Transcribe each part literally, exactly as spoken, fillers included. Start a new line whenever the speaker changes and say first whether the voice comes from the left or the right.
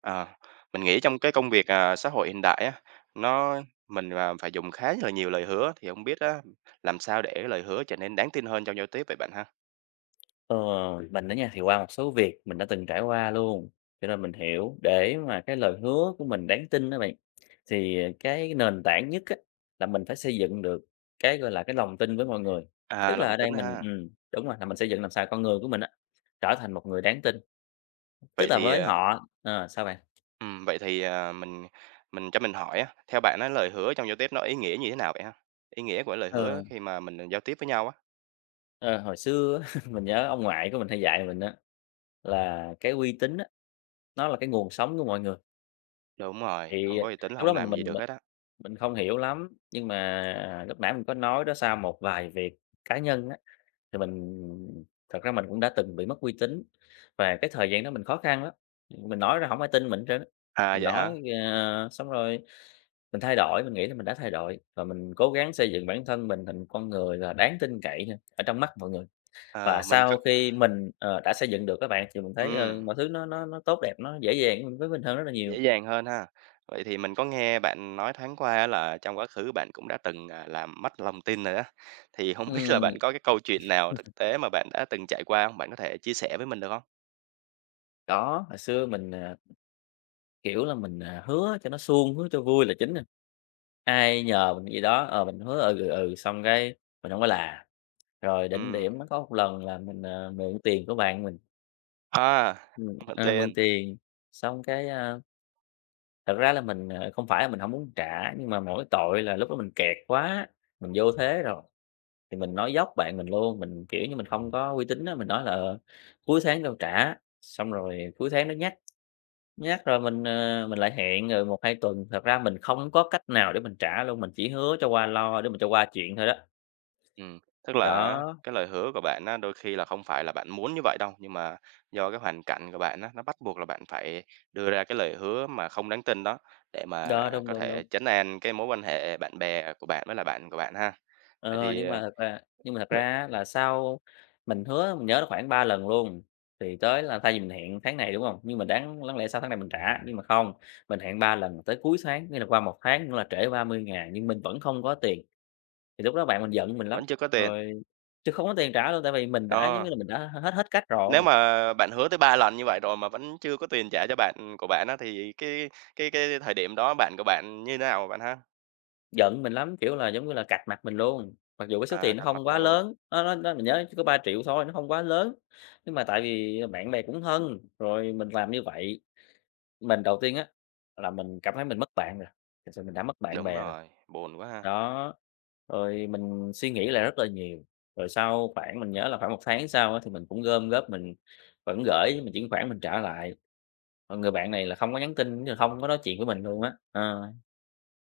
right: Ờ, mình nghĩ trong cái công việc, à, xã hội hiện đại á, nó mình, à, phải dùng khá là nhiều lời hứa, thì không biết á, làm sao để lời hứa trở nên đáng tin hơn trong giao tiếp vậy bạn ha?
left: Ờ, mình á nha, thì qua một số việc mình đã từng trải qua luôn, cho nên mình hiểu để mà cái lời hứa của mình đáng tin đó bạn, thì cái nền tảng nhất á, là mình phải xây dựng được cái, gọi là, cái lòng tin với mọi người.
right: À,
left: Tức là
right: lòng
left: ở đây
right: tin
left: mình
right: ha.
left: ừm, đúng rồi, là mình xây dựng làm sao con người của mình á, trở thành một người đáng tin,
right: Vậy
left: tức là
right: thì,
left: với
right: à,
left: họ ờ, sao bạn?
right: ừm, vậy thì, à, mình mình cho mình hỏi á, theo bạn á, lời hứa trong giao tiếp nó ý nghĩa như thế nào vậy ha? Ý nghĩa của lời hứa
left: Ờ,
right: khi mà mình giao tiếp với nhau á.
left: ờ, hồi xưa á, mình nhớ ông ngoại của mình hay dạy mình á, là cái uy tín á, nó là cái nguồn sống của mọi người,
right: Đúng rồi,
left: thì
right: không có uy tín là
left: lúc
right: hông
left: đó mình
right: làm gì
left: mình
right: được hết á.
left: mình không hiểu lắm, nhưng mà lúc nãy mình có nói đó, sau một vài việc cá nhân á, thì mình thật ra mình cũng đã từng bị mất uy tín và cái thời gian đó mình khó khăn lắm, mình nói ra không ai tin mình hết trơn á.
right: À,
left: Mình
right: vậy
left: nói,
right: hả?
left: ờ, xong rồi mình thay đổi, mình nghĩ là mình đã thay đổi và mình cố gắng xây dựng bản thân mình thành con người là đáng tin cậy ha, ở trong mắt mọi người. Và
right: Ờ, mình c
left: sau khi mình, ờ, đã xây dựng được các bạn, thì mình thấy,
right: ừm.
left: ờ, mọi thứ nó nó nó tốt đẹp, nó dễ dàng với mình hơn rất là nhiều.
right: Dễ dàng hơn ha. Vậy thì mình có nghe bạn nói thoáng qua á là trong quá khứ bạn cũng đã từng, à, làm mất lòng tin rồi á, thì không biết là
left: Ừm,
right: bạn có cái câu chuyện nào thực tế mà bạn đã từng trải qua không? Bạn có thể chia sẻ với mình được không?
left: đó, hồi xưa mình, à kiểu là, mình, à, hứa cho nó suông, hứa cho vui là chính nè, ai nhờ mình cái gì đó, ờ, mình hứa ừ, ừ, ừ, xong cái mình không có là. Rồi đỉnh
right: Ừm,
left: điểm nó có một lần là mình, à, mượn tiền của bạn mình,
right: à,
left: ừm,
right: Không lòng
left: ờ, mượn
right: tin.
left: tiền, xong cái, a, thật ra là mình, ờ, không phải là mình không muốn trả, nhưng mà mỗi tội là lúc đó mình kẹt quá, mình vô thế rồi, thì mình nói dốc bạn mình luôn, mình, kiểu như, mình không có uy tín đó mình nói là "Ờ, cuối tháng đâu trả." Xong rồi cuối tháng nó nhắc. Nhắc rồi mình, ờ, mình lại hẹn rồi một hai tuần, thật ra mình không có cách nào để mình trả luôn, mình chỉ hứa cho qua lo để mình cho qua chuyện thôi đó.
right: Ừm, Tức là
left: Đó,
right: cái lời hứa của bạn á, đôi khi là không phải là bạn muốn như vậy đâu, nhưng mà do cái hoàn cảnh của bạn á, nó bắt buộc là bạn phải đưa ra cái lời hứa mà không đáng tin đó, để mà
left: đó,
right: à,
left: đúng,
right: có
left: đúng,
right: thể
left: đúng.
right: trấn an cái mối quan hệ bạn bè của bạn với là bạn của bạn ha. Vậy
left: Ờ,
right: thì,
left: nhưng mà
right: ờ,
left: thật ra nhưng mà thật ra
right: vậy
left: á là sau mình hứa mình nhớ là khoảng ba lần luôn, thì tới là thay vì mình hẹn tháng này, đúng không? Nhưng mà đáng đáng lẽ sau tháng này mình trả, nhưng mà không, mình hẹn ba lần tới cuối tháng, nghĩa là qua một tháng nữa là trễ ba mươi ngàn nhưng mình vẫn không có tiền, thì lúc đó bạn mình giận mình lắm,
right: Vẫn chưa có tiền.
left: rồi chứ không có tiền trả luôn, tại vì mình đã, giống
right: Ờ,
left: như là, mình đã hết hết cách
right: nếu
left: rồi.
right: mà bạn hứa tới ba lần như vậy rồi mà vẫn chưa có tiền trả cho bạn của bạn á, thì cái cái cái thời điểm đó bạn của bạn như thế nào bạn ha?
left: Giận mình lắm, kiểu là, giống như là, cạch mặt mình luôn, mặc dù cái số
right: À,
left: tiền nó
right: cạch mặt
left: không quá
right: nhau luôn.
left: lớn, nó nó nó mình nhớ chỉ có ba triệu thôi, nó không quá lớn, nhưng mà tại vì bạn bè cũng thân, rồi mình làm như vậy, mình đầu tiên á, là mình cảm thấy mình mất bạn rồi, thực sự mình đã mất bạn
right: Đúng
left: bè rồi.
right: rồi, buồn quá ha.
left: Đó, rồi mình suy nghĩ lại rất là nhiều, rồi sau khoảng mình nhớ là khoảng một tháng sau á, thì mình cũng gom góp, mình vẫn gửi, mình chuyển khoản mình trả lại. Còn người bạn này là
right: Ừm.
left: không có nhắn tin, không có nói chuyện với mình luôn á, ờ.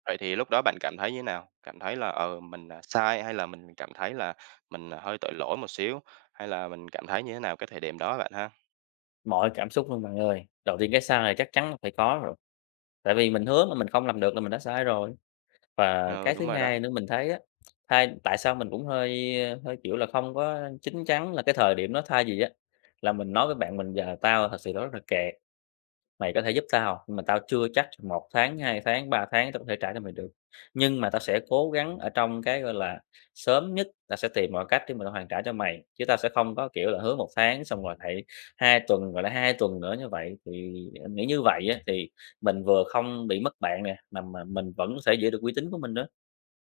right: Vậy thì lúc đó bạn cảm thấy như thế nào? Cảm thấy là, ờ, mình, à, sai hay là mình cảm thấy là mình, à, hơi tội lỗi một xíu, hay là mình cảm thấy như thế nào cái thời điểm đó bạn ha?
left: Mọi cảm xúc luôn bạn ơi. Đầu tiên cái sai này chắc chắn là phải có rồi, tại vì mình hứa mà mình không làm được là mình đã sai rồi. Và
right: Ừ,
left: cái
right: đúng
left: thứ
right: rồi
left: hai
right: đó,
left: nữa mình thấy á, thay tại sao mình cũng hơi hơi, kiểu là, không có chín chắn là cái thời điểm đó thay gì á, là mình nói với bạn mình giờ "Tao thật sự đó rất là kẹt. Mày có thể giúp tao hông? Nhưng mà tao chưa chắc một tháng, hai tháng, ba tháng tao có thể trả cho mày được, nhưng mà tao sẽ cố gắng ở trong cái, gọi là, sớm nhất tao sẽ tìm mọi cách để mà tao hoàn trả cho mày, chứ tao sẽ không có, kiểu là, hứa một tháng xong rồi lại hai tuần, rồi lại hai tuần nữa như vậy. Thì anh nghĩ như vậy á, thì mình vừa không bị mất bạn nè, mà mà mình vẫn sẽ giữ được uy tín của mình nữa.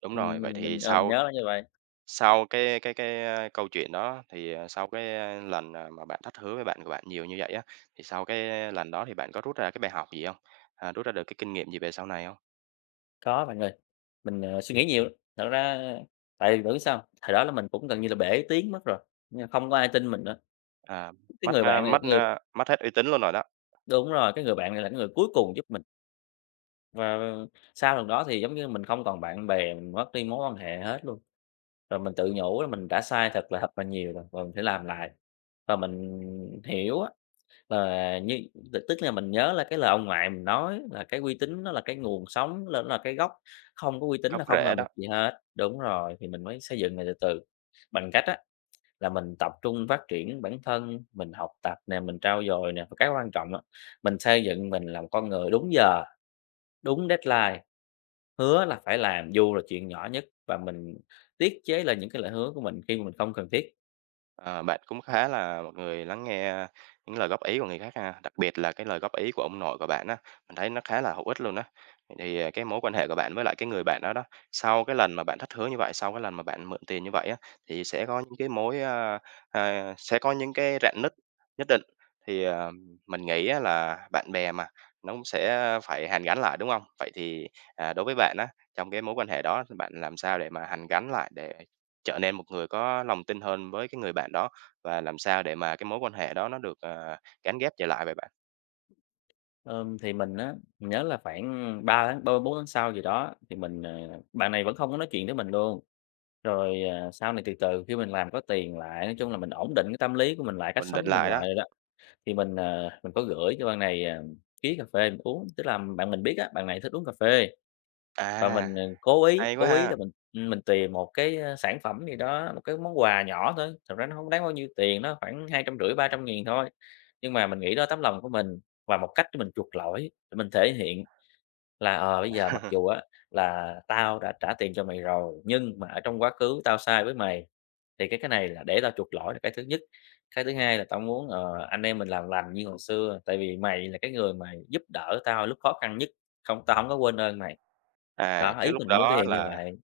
right: đúng
left: Ừm,
right: rồi. Vậy
left: mình
right: thì
left: mình, ờ, mình
right: sau
left: nhớ là như vậy.
right: Sau cái cái cái, a, câu chuyện đó thì, à, sau cái, a, lần, à, mà bạn thất hứa với bạn của bạn nhiều như vậy á, thì sau cái lần đó thì bạn có rút ra cái bài học gì không? À, rút ra được cái kinh nghiệm gì về sau này không?
left: Có bạn ơi, mình, ờ, suy nghĩ nhiều, thật ra tại vì bạn biết sao hông? Thời đó là mình cũng gần như là bể tiếng mất rồi, nhưng mà không có ai tin mình nữa.
right: À,
left: Cái
right: mất,
left: người
right: a,
left: bạn này
right: mất,
left: người
right: a, mất hết uy tín luôn rồi đó,
left: đúng rồi, cái người bạn này là cái người cuối cùng giúp mình, và sau lần đó thì, giống như, mình không còn bạn bè, mình mất đi mối quan hệ hết luôn. Rồi mình tự nhủ là mình đã sai thật là thật là nhiều rồi, và mình phải làm lại. Và mình hiểu á, là như t tức là mình nhớ là cái lời ông ngoại mình nói là cái uy tín nó là cái nguồn sống, là nó là cái gốc, không có uy tín
right: gốc
left: là không
right: rễ
left: làm
right: đó.
left: được gì hết. Đúng rồi, thì mình mới xây dựng lại từ từ, bằng cách á là mình tập trung phát triển bản thân, mình học tập nè, mình trau dồi nè, và cái quan trọng á, mình xây dựng mình làm con người đúng giờ, đúng deadline, hứa là phải làm dù là chuyện nhỏ nhất và mình tiết chế lại những cái lời hứa của mình khi mà mình không cần thiết.
right: Ờ, bạn cũng khá là một người lắng nghe những lời góp ý của người khác ha, đặc biệt là cái lời góp ý của ông nội của bạn á, mình thấy nó khá là hữu ích luôn á. Vậy thì, à, cái mối quan hệ của bạn với lại cái người bạn đó đó, sau cái lần mà bạn thất hứa như vậy, sau cái lần mà bạn mượn tiền như vậy á, thì sẽ có những cái mối, a, à, sẽ có những cái rạn nứt nhất định. Thì, à, mình nghĩ á là bạn bè mà, nó cũng sẽ phải hàn gắn lại, đúng không? Vậy thì, à, đối với bạn á, trong cái mối quan hệ đó bạn làm sao để mà hàn gắn lại để trở nên một người có lòng tin hơn với cái người bạn đó và làm sao để mà cái mối quan hệ đó nó được, ờ, gắn ghép trở lại vậy bạn?
left: Ờm, thì mình á, mình nhớ là khoảng ba tháng, ba bốn tháng sau gì đó thì mình, ờ bạn này vẫn không có nói chuyện với mình luôn. Rồi, à, sau này từ từ khi mình làm có tiền lại, nói chung là mình ổn định cái tâm lý của mình lại, cách
right: Ổn
left: sống
right: định
left: của mình
right: lại đó.
left: lại. Thì mình, ờ, mình có gửi cho bạn này, à, ký cà phê mình uống, tức là bạn mình biết á, bạn này thích uống cà phê và
right: À,
left: mình, ờ, cố ý
right: hay quá
left: cố ý là
right: ha!
left: mình, mình tìm một cái, a, sản phẩm gì đó, một cái món quà nhỏ thôi, thật ra nó không đáng bao nhiêu tiền, nó khoảng hai trăm rưỡi ba trăm nghìn thôi. Nhưng mà mình nghĩ đó tấm lòng của mình và một cách để mình chuộc lỗi, để mình thể hiện là, ờ, bây giờ mặc dù á là tao đã trả tiền cho mày rồi, nhưng mà ở trong quá khứ tao sai với mày, thì cái cái này là để tao chuộc lỗi là cái thứ nhất. Cái thứ hai là tao muốn, ờ, anh em mình làm lành như hồi xưa, tại vì mày là cái người mà giúp đỡ tao lúc khó khăn nhất, không tao không có quên ơn mày.
right: À,
left: Đó,
right: cái
left: ý
right: lúc
left: mình muốn thể
right: đó
left: hiện như
right: là
left: vậy.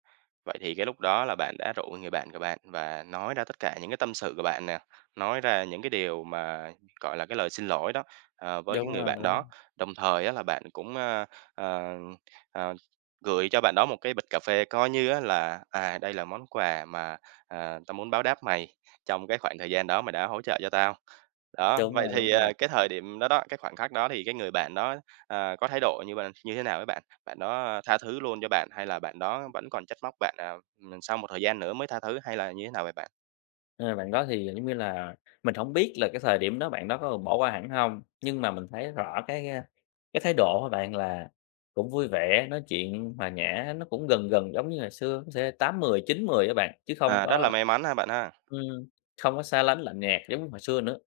right: vậy thì cái lúc đó là bạn đã rủ người bạn của bạn và nói ra tất cả những cái tâm sự của bạn nè, nói ra những cái điều mà, gọi là, cái lời xin lỗi đó, ờ, với cái
left: Đúng
right: người
left: rồi,
right: bạn
left: đúng,
right: đó. Đồng thời á là bạn cũng, a, ờ, ờ, gửi cho bạn đó một cái bịch cà phê coi như á là, à, đây là món quà mà, à, tao muốn báo đáp mày trong cái khoảng thời gian đó mày đã hỗ trợ cho tao. Đó,
left: đúng rồi,
right: vậy thì,
left: đúng rồi.
right: à, cái thời điểm đó đó, cái khoảnh khắc đó thì cái người bạn đó, à, có thái độ như bạn như thế nào với bạn? Bạn đó ờ, tha thứ luôn cho bạn hay là bạn đó vẫn còn trách móc bạn, à, ừm, sau một thời gian nữa mới tha thứ hay là như thế nào vậy bạn?
left: Ờ, bạn đó thì, giống như là, mình không biết là cái thời điểm đó bạn đó có bỏ qua hẳn không, nhưng mà mình thấy rõ cái, cái thái độ của bạn là cũng vui vẻ, nói chuyện hòa nhã, nó cũng gần gần giống như ngày xưa, nó sẽ tám mười chín mười á bạn, chứ không
right: À, rất là
left: có
right: may mắn ha bạn ha.
left: ừm, không có xa lánh, lạnh nhạt giống như hồi xưa nữa.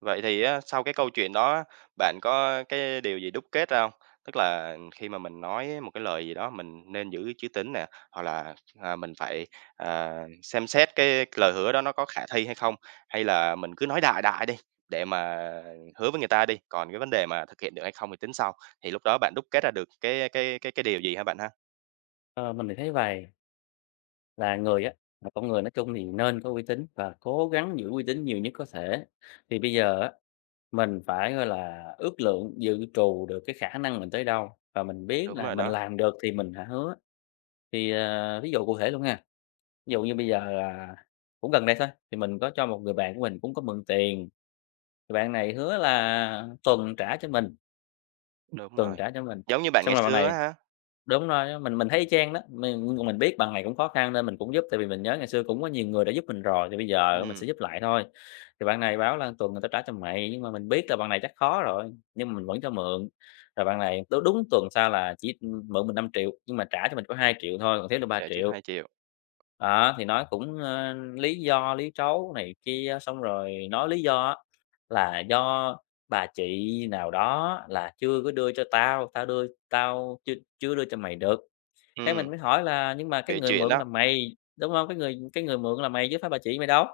right: Vậy thì á, sau cái câu chuyện đó bạn có cái điều gì đúc kết ra không? Tức là khi mà mình nói một cái lời gì đó mình nên giữ chữ tín nè, hoặc là, à, mình phải, à, xem xét cái lời hứa đó nó có khả thi hay không? Hay là mình cứ nói đại đại đi, để mà hứa với người ta đi, còn cái vấn đề mà thực hiện được hay không thì tính sau, thì lúc đó bạn đúc kết ra được cái cái cái cái điều gì hả bạn ha?
left: Ờ, mình thì thấy vậy là người á, là con người nói chung thì nên có uy tín và cố gắng giữ uy tín nhiều nhất có thể. Thì bây giờ á mình phải, gọi là, ước lượng, dự trù được cái khả năng mình tới đâu và mình biết
right: Đúng
left: là
right: rồi
left: mình
right: đó.
left: làm được thì mình hả hứa. Thì, ờ, ví dụ cụ thể luôn ha, ví dụ như bây giờ là cũng gần đây thôi, thì mình có cho một người bạn của mình cũng có mượn tiền, thì bạn này hứa là tuần trả cho mình,
right: Đúng
left: tuần
right: rồi.
left: trả cho mình,
right: Giống như bạn
left: xong
right: ngày
left: rồi bạn
right: xưa
left: này
right: á hả?
left: đúng rồi á, mình mình thấy y chang đó, mình mình biết bằng này cũng khó khăn nên mình cũng giúp, tại vì mình nhớ ngày xưa cũng có nhiều người đã giúp mình rồi, thì bây giờ mình
right: Ừm,
left: sẽ giúp lại thôi. Thì bạn này báo là "Tuần người ta trả cho mày", nhưng mà mình biết là bạn này chắc khó rồi, nhưng mà mình vẫn cho mượn. Rồi bạn này đúng đúng tuần sau là chỉ, mượn mình năm triệu nhưng mà trả cho mình có hai triệu thôi, còn thiếu được ba
right: trợ trước
left: triệu.
right: hai triệu,
left: Đó, thì nói cũng, ơ, lý do lý trấu này kia, xong rồi nói lý do á là "Do bà chị nào đó là chưa có đưa cho tao, tao đưa tao chưa chưa đưa cho mày được." Cái mình
right: ừm,
left: mới hỏi là "Nhưng mà cái
right: bị
left: người
right: chuyện
left: mượn
right: đó,
left: là mày, đúng hông? Cái người cái người mượn là mày chứ phải bà chị mày đâu?"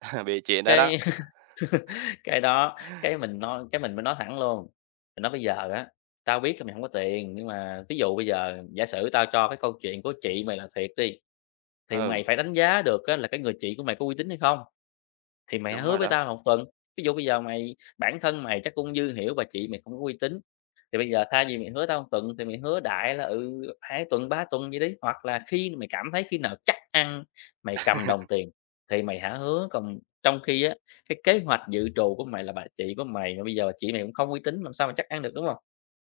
right: bị chuyện đó đó.
left: Cái cái đó cái mình nói cái mình mới nói thẳng luôn, mình nói: "Bây giờ á, tao biết là mày không có tiền, nhưng mà ví dụ bây giờ giả sử tao cho cái câu chuyện của chị mày là thiệt đi, thì
right: Ừ,
left: mày phải đánh giá được á là cái người chị của mày có uy tín hay không?" Thì mày
right: đúng
left: hứa
right: rồi
left: với
right: đó,
left: tao là một tuần, ví dụ bây giờ mày bản thân mày chắc cũng dư hiểu bà chị mày không có uy tín, thì bây giờ thay vì mày hứa tao một tuần thì mày hứa đại là, ừ, hai tuần, ba tuần gì đấy hoặc là khi mày cảm thấy khi nào chắc ăn mày cầm đồng tiền thì mày hả hứa, còn trong khi á, cái kế hoạch dự trù của mày là bà chị của mày mà bây giờ bà chị mày cũng không uy tín làm sao mà chắc ăn được, đúng không?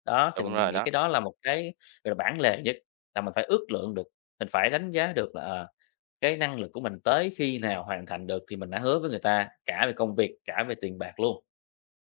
left: Đó, thì
right: đúng
left: mình
right: rồi
left: nghĩ
right: đó.
left: cái đó là một cái, gọi là, bản lề nhất, là mình phải ước lượng được, mình phải đánh giá được là, ờ cái năng lực của mình tới khi nào hoàn thành được thì mình đã hứa với người ta, cả về công việc, cả về tiền bạc luôn.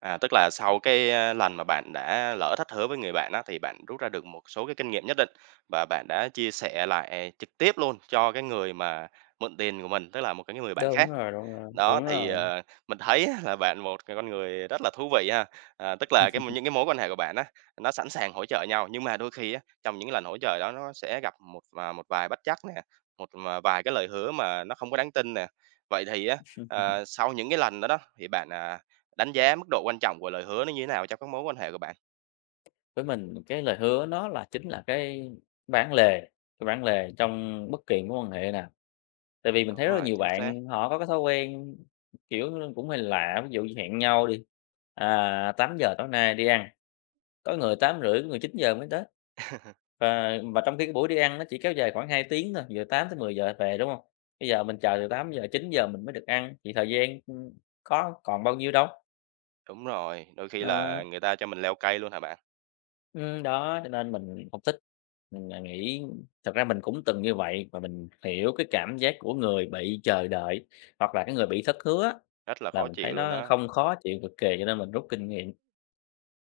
right: À, tức là sau cái, a, lần mà bạn đã lỡ thất hứa với người bạn đó thì bạn rút ra được một số cái kinh nghiệm nhất định và bạn đã chia sẻ lại trực tiếp luôn cho cái người mà mượn tiền của mình, tức là một cái người bạn
left: Đúng
right: khác.
left: rồi, đúng rồi,
right: Đó,
left: đúng
right: thì,
left: rồi.
right: ờ, mình thấy á là bạn một cái con người rất là thú vị ha. À, tức là cái những cái mối quan hệ của bạn á, nó sẵn sàng hỗ trợ nhau, nhưng mà đôi khi á, trong những lần hỗ trợ đó nó sẽ gặp một và một vài bất trắc nè, một mà vài cái lời hứa mà nó không có đáng tin nè. Vậy thì á, ờ, sau những cái lần đó đó, thì bạn, à, đánh giá mức độ quan trọng của lời hứa nó như thế nào trong các mối quan hệ của bạn?
left: Với mình cái lời hứa nó là chính là cái bản lề, cái bản lề trong bất kỳ mối quan hệ nào. Tại vì mình thấy
right: Đúng
left: rất là
right: rồi,
left: nhiều
right: chính xác.
left: bạn họ có cái thói quen, kiểu, cũng hơi lạ, ví dụ như hẹn nhau đi, à, tám giờ tối nay đi ăn. Có người tám rưỡi, có người chín giờ mới tới. Và và trong khi cái buổi đi ăn nó chỉ kéo dài khoảng hai tiếng thôi, giờ tám tới mười giờ về, đúng không? Bây giờ mình chờ từ tám giờ chín giờ mình mới được ăn, thì thời gian, ưm, có còn bao nhiêu đâu.
right: Đúng rồi, đôi khi
left: Ờ,
right: là người ta cho mình leo cây luôn hả bạn?
left: ừm, đó, cho nên mình không thích. Mình, à, nghĩ thật ra mình cũng từng như vậy và mình hiểu cái cảm giác của người bị chờ đợi, hoặc là cái người bị thất hứa
right: Rất là
left: là
right: khó
left: mình thấy
right: chịu luôn
left: nó
right: đó.
left: không khó chịu cực kỳ, cho nên mình rút kinh nghiệm.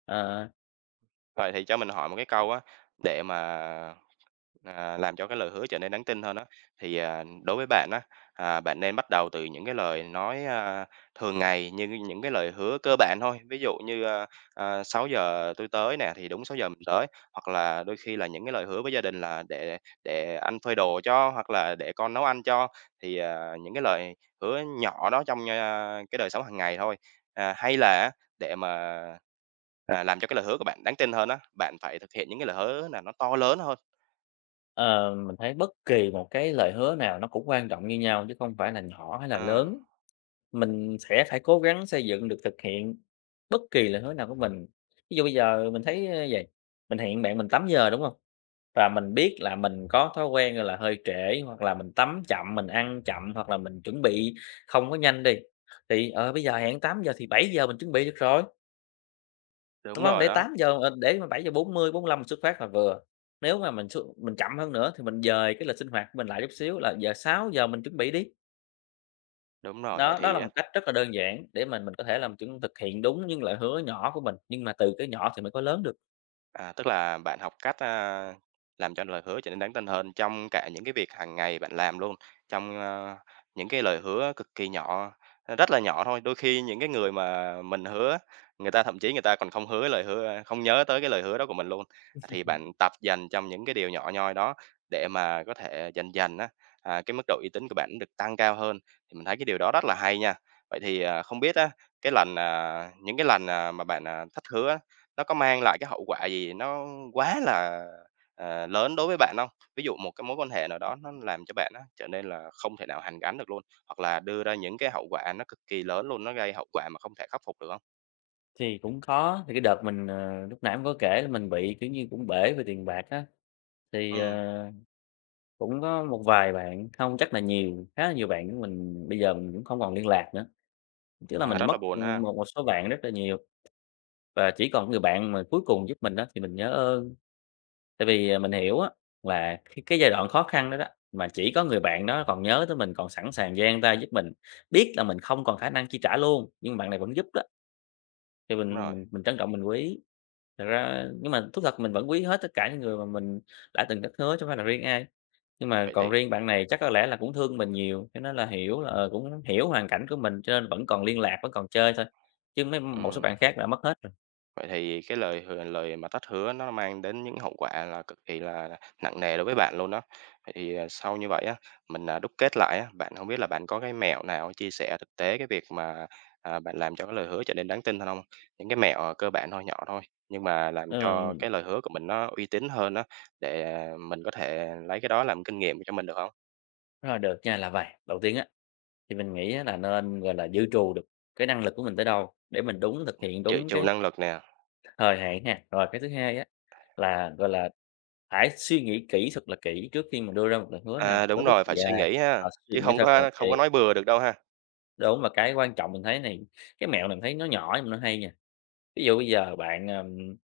left: Ờ.
right: Vậy thì cho mình hỏi một cái câu á, để mà à, làm cho cái lời hứa trở nên đáng tin hơn đó. Thì, à, đối với bạn á, à, bạn nên bắt đầu từ những cái lời nói, a, thường ngày như những cái lời hứa cơ bản thôi. Ví dụ như, a, à, "sáu giờ tui tới" nè, thì đúng sáu giờ mình tới, hoặc là đôi khi là những cái lời hứa với gia đình là "Để để anh phơi đồ cho" hoặc là "Để con nấu ăn cho." Thì, à, những cái lời hứa nhỏ đó trong, a, cái đời sống hàng ngày thôi. À, hay là để mà, à, làm cho cái lời hứa của bạn đáng tin hơn á, bạn phải thực hiện những cái lời hứa là nó to lớn hơn.
left: Ờ, mình thấy bất kỳ một cái lời hứa nào nó cũng quan trọng như nhau chứ không phải là nhỏ hay là
right: Ờ.
left: lớn. Mình sẽ phải cố gắng xây dựng được thực hiện bất kỳ lời hứa nào của mình. Ví dụ bây giờ mình thấy ơ, vầy, mình hẹn bạn mình tắm giờ, đúng không? Và mình biết là mình có thói quen, là, hơi trễ hoặc là mình tắm chậm, mình ăn chậm hoặc là mình chuẩn bị không có nhanh đi, thì, ờ, bây giờ hẹn tám giờ thì bảy giờ mình chuẩn bị được rồi. Đúng
right: Đúng
left: không?
right: rồi
left: Để
right: đó,
left: tám giờ mà để mà bảy giờ bốn bốn lăm mình xuất phát là vừa. Nếu mà mình xuất mình chậm hơn nữa thì mình dời cái lịch sinh hoạt của mình lại chút xíu là giờ sáu giờ mình chuẩn bị đi.
right: đúng rồi. Vậy
left: Đó, đó
right: thì,
left: là một cách rất là đơn giản để mình mình có thể làm mình chuẩn thực hiện đúng những lời hứa nhỏ của mình, nhưng mà từ cái nhỏ thì mới có lớn được.
right: à, tức là bạn học cách, a, làm cho lời hứa trở nên đáng tin hơn trong cả những cái việc hàng ngày bạn làm luôn, trong, ơ, những cái lời hứa cực kỳ nhỏ, rất là nhỏ thôi. Đôi khi những cái người mà mình hứa, người ta thậm chí người ta còn không hứa lời hứa không nhớ tới cái lời hứa đó của mình luôn. Thì bạn tập dành trong những cái điều nhỏ nhoi đó để mà có thể dần dần á, à, cái mức độ uy tín của bạn được tăng cao hơn, thì mình thấy cái điều đó rất là hay nha. Vậy thì, à, không biết á, cái lần, à những cái lần, à, mà bạn, à, thất hứa á, nó có mang lại cái hậu quả gì nó quá là, ờ, lớn đối với bạn không? Ví dụ một cái mối quan hệ nào đó nó làm cho bạn á trở nên là không thể nào hàn gắn được luôn, hoặc là đưa ra những cái hậu quả nó cực kỳ lớn luôn, nó gây hậu quả mà không thể khắc phục được không?
left: Thì cũng có, thì cái đợt mình, ờ, lúc nãy cũng có kể là mình bị, kiểu như, cũng bể về tiền bạc á, thì,
right: Ừ
left: ờ, cũng có một vài bạn, không chắc là nhiều, khá là nhiều bạn của mình bây giờ mình cũng không còn liên lạc nữa, tức là
right: à,
left: mình
right: rất là
left: mất,
right: buồn ha.
left: một một số bạn rất là nhiều. Và chỉ còn người bạn mà cuối cùng giúp mình đó thì mình nhớ ơn, tại vì, à, mình hiểu á là cái cái giai đoạn khó khăn đó đó, mà chỉ có người bạn đó còn nhớ tới mình, còn sẵn sàng dang tay giúp mình, biết là mình không còn khả năng chi trả luôn, nhưng bạn này vẫn giúp đó, thì
right: Đúng
left: mình
right: rồi,
left: mình mình trân trọng, mình quý. Thật ra nhưng mà thú thật mình vẫn quý hết tất cả những người mà mình đã từng thất hứa chứ hông phải là riêng ai. Nhưng mà
right: vậy
left: còn
right: thì
left: riêng bạn này chắc có lẽ là cũng thương mình nhiều, cho nên là hiểu là, ờ, cũng hiểu hoàn cảnh của mình, cho nên vẫn còn liên lạc, vẫn còn chơi thôi, chứ mấy
right: ừ
left: một số bạn khác đã mất hết rồi.
right: vậy thì cái lời hừa lời mà tách hứa nó mang đến những hậu quả là cực kỳ là nặng nề đối với bạn luôn đó. Vậy thì, à, sau như vậy á, mình, à, đúc kết lại á, bạn không biết là bạn có cái mẹo nào chia sẻ thực tế cái việc mà, à, bạn làm cho cái lời hứa trở nên đáng tin hơn không? Những cái mẹo, à, cơ bản thôi, nhỏ thôi, nhưng mà làm cho
left: Ừ,
right: cái lời hứa của mình nó uy tín hơn đó để, à, mình có thể lấy cái đó làm kinh nghiệm cho mình được không?
left: rất được nha là vậy, đầu tiên á. Thì mình nghĩ á là nên, gọi là, dự trù được cái năng lực của mình tới đâu để mình đúng thực hiện
right: Dự
left: đúng
right: trù
left: cái
right: năng lực nè,
left: thời hạn ha. Rồi cái thứ hai á là, gọi là, phải suy nghĩ kỹ thật là kỹ trước khi mình đưa ra một lời hứa
right: à,
left: nào
right: đúng
left: với bất
right: rồi,
left: kỳ
right: phải suy
left: ai,
right: nghĩ ha,
left: ờ, suy
right: chứ
left: nghĩ
right: không
left: thật là
right: có
left: kỹ.
right: không có nói bừa được đâu ha.
left: Đúng, và cái quan trọng mình thấy này, cái mẹo này mình thấy nó nhỏ nhưng mà nó hay nha. Ví dụ bây giờ bạn, ờm,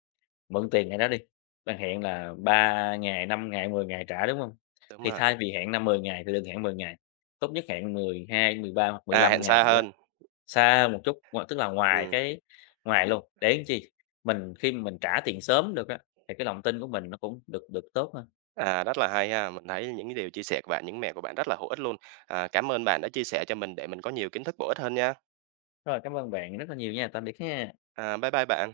left: mượn tiền ai đó đi, bạn hẹn là ba ngày, năm ngày, mười ngày trả, đúng không?
right: Đúng
left: Thì
right: rồi,
left: thay vì hẹn là mười ngày thì đừng hẹn mười ngày, tốt nhất hẹn mười hai mười ba hoặc mười
right: à,
left: lăm
right: hẹn
left: ngày
right: xa
left: gì đó.
right: hơn.
left: Xa hơn một chút, ngoài tức là ngoài
right: Ừm.
left: cái ngoài luôn, để làm chi mình khi mà mình trả tiền sớm được á, thì cái lòng tin của mình nó cũng được được tốt hơn.
right: À, rất là hay ha. Mình thấy những cái điều chia sẻ của bạn, những mẹo của bạn rất là hữu ích luôn. À, cảm ơn bạn đã chia sẻ cho mình để mình có nhiều kiến thức bổ ích hơn nha.
left: Rồi, cảm ơn bạn rất là nhiều nha, tạm biệt ha.
right: À, bye bye bạn.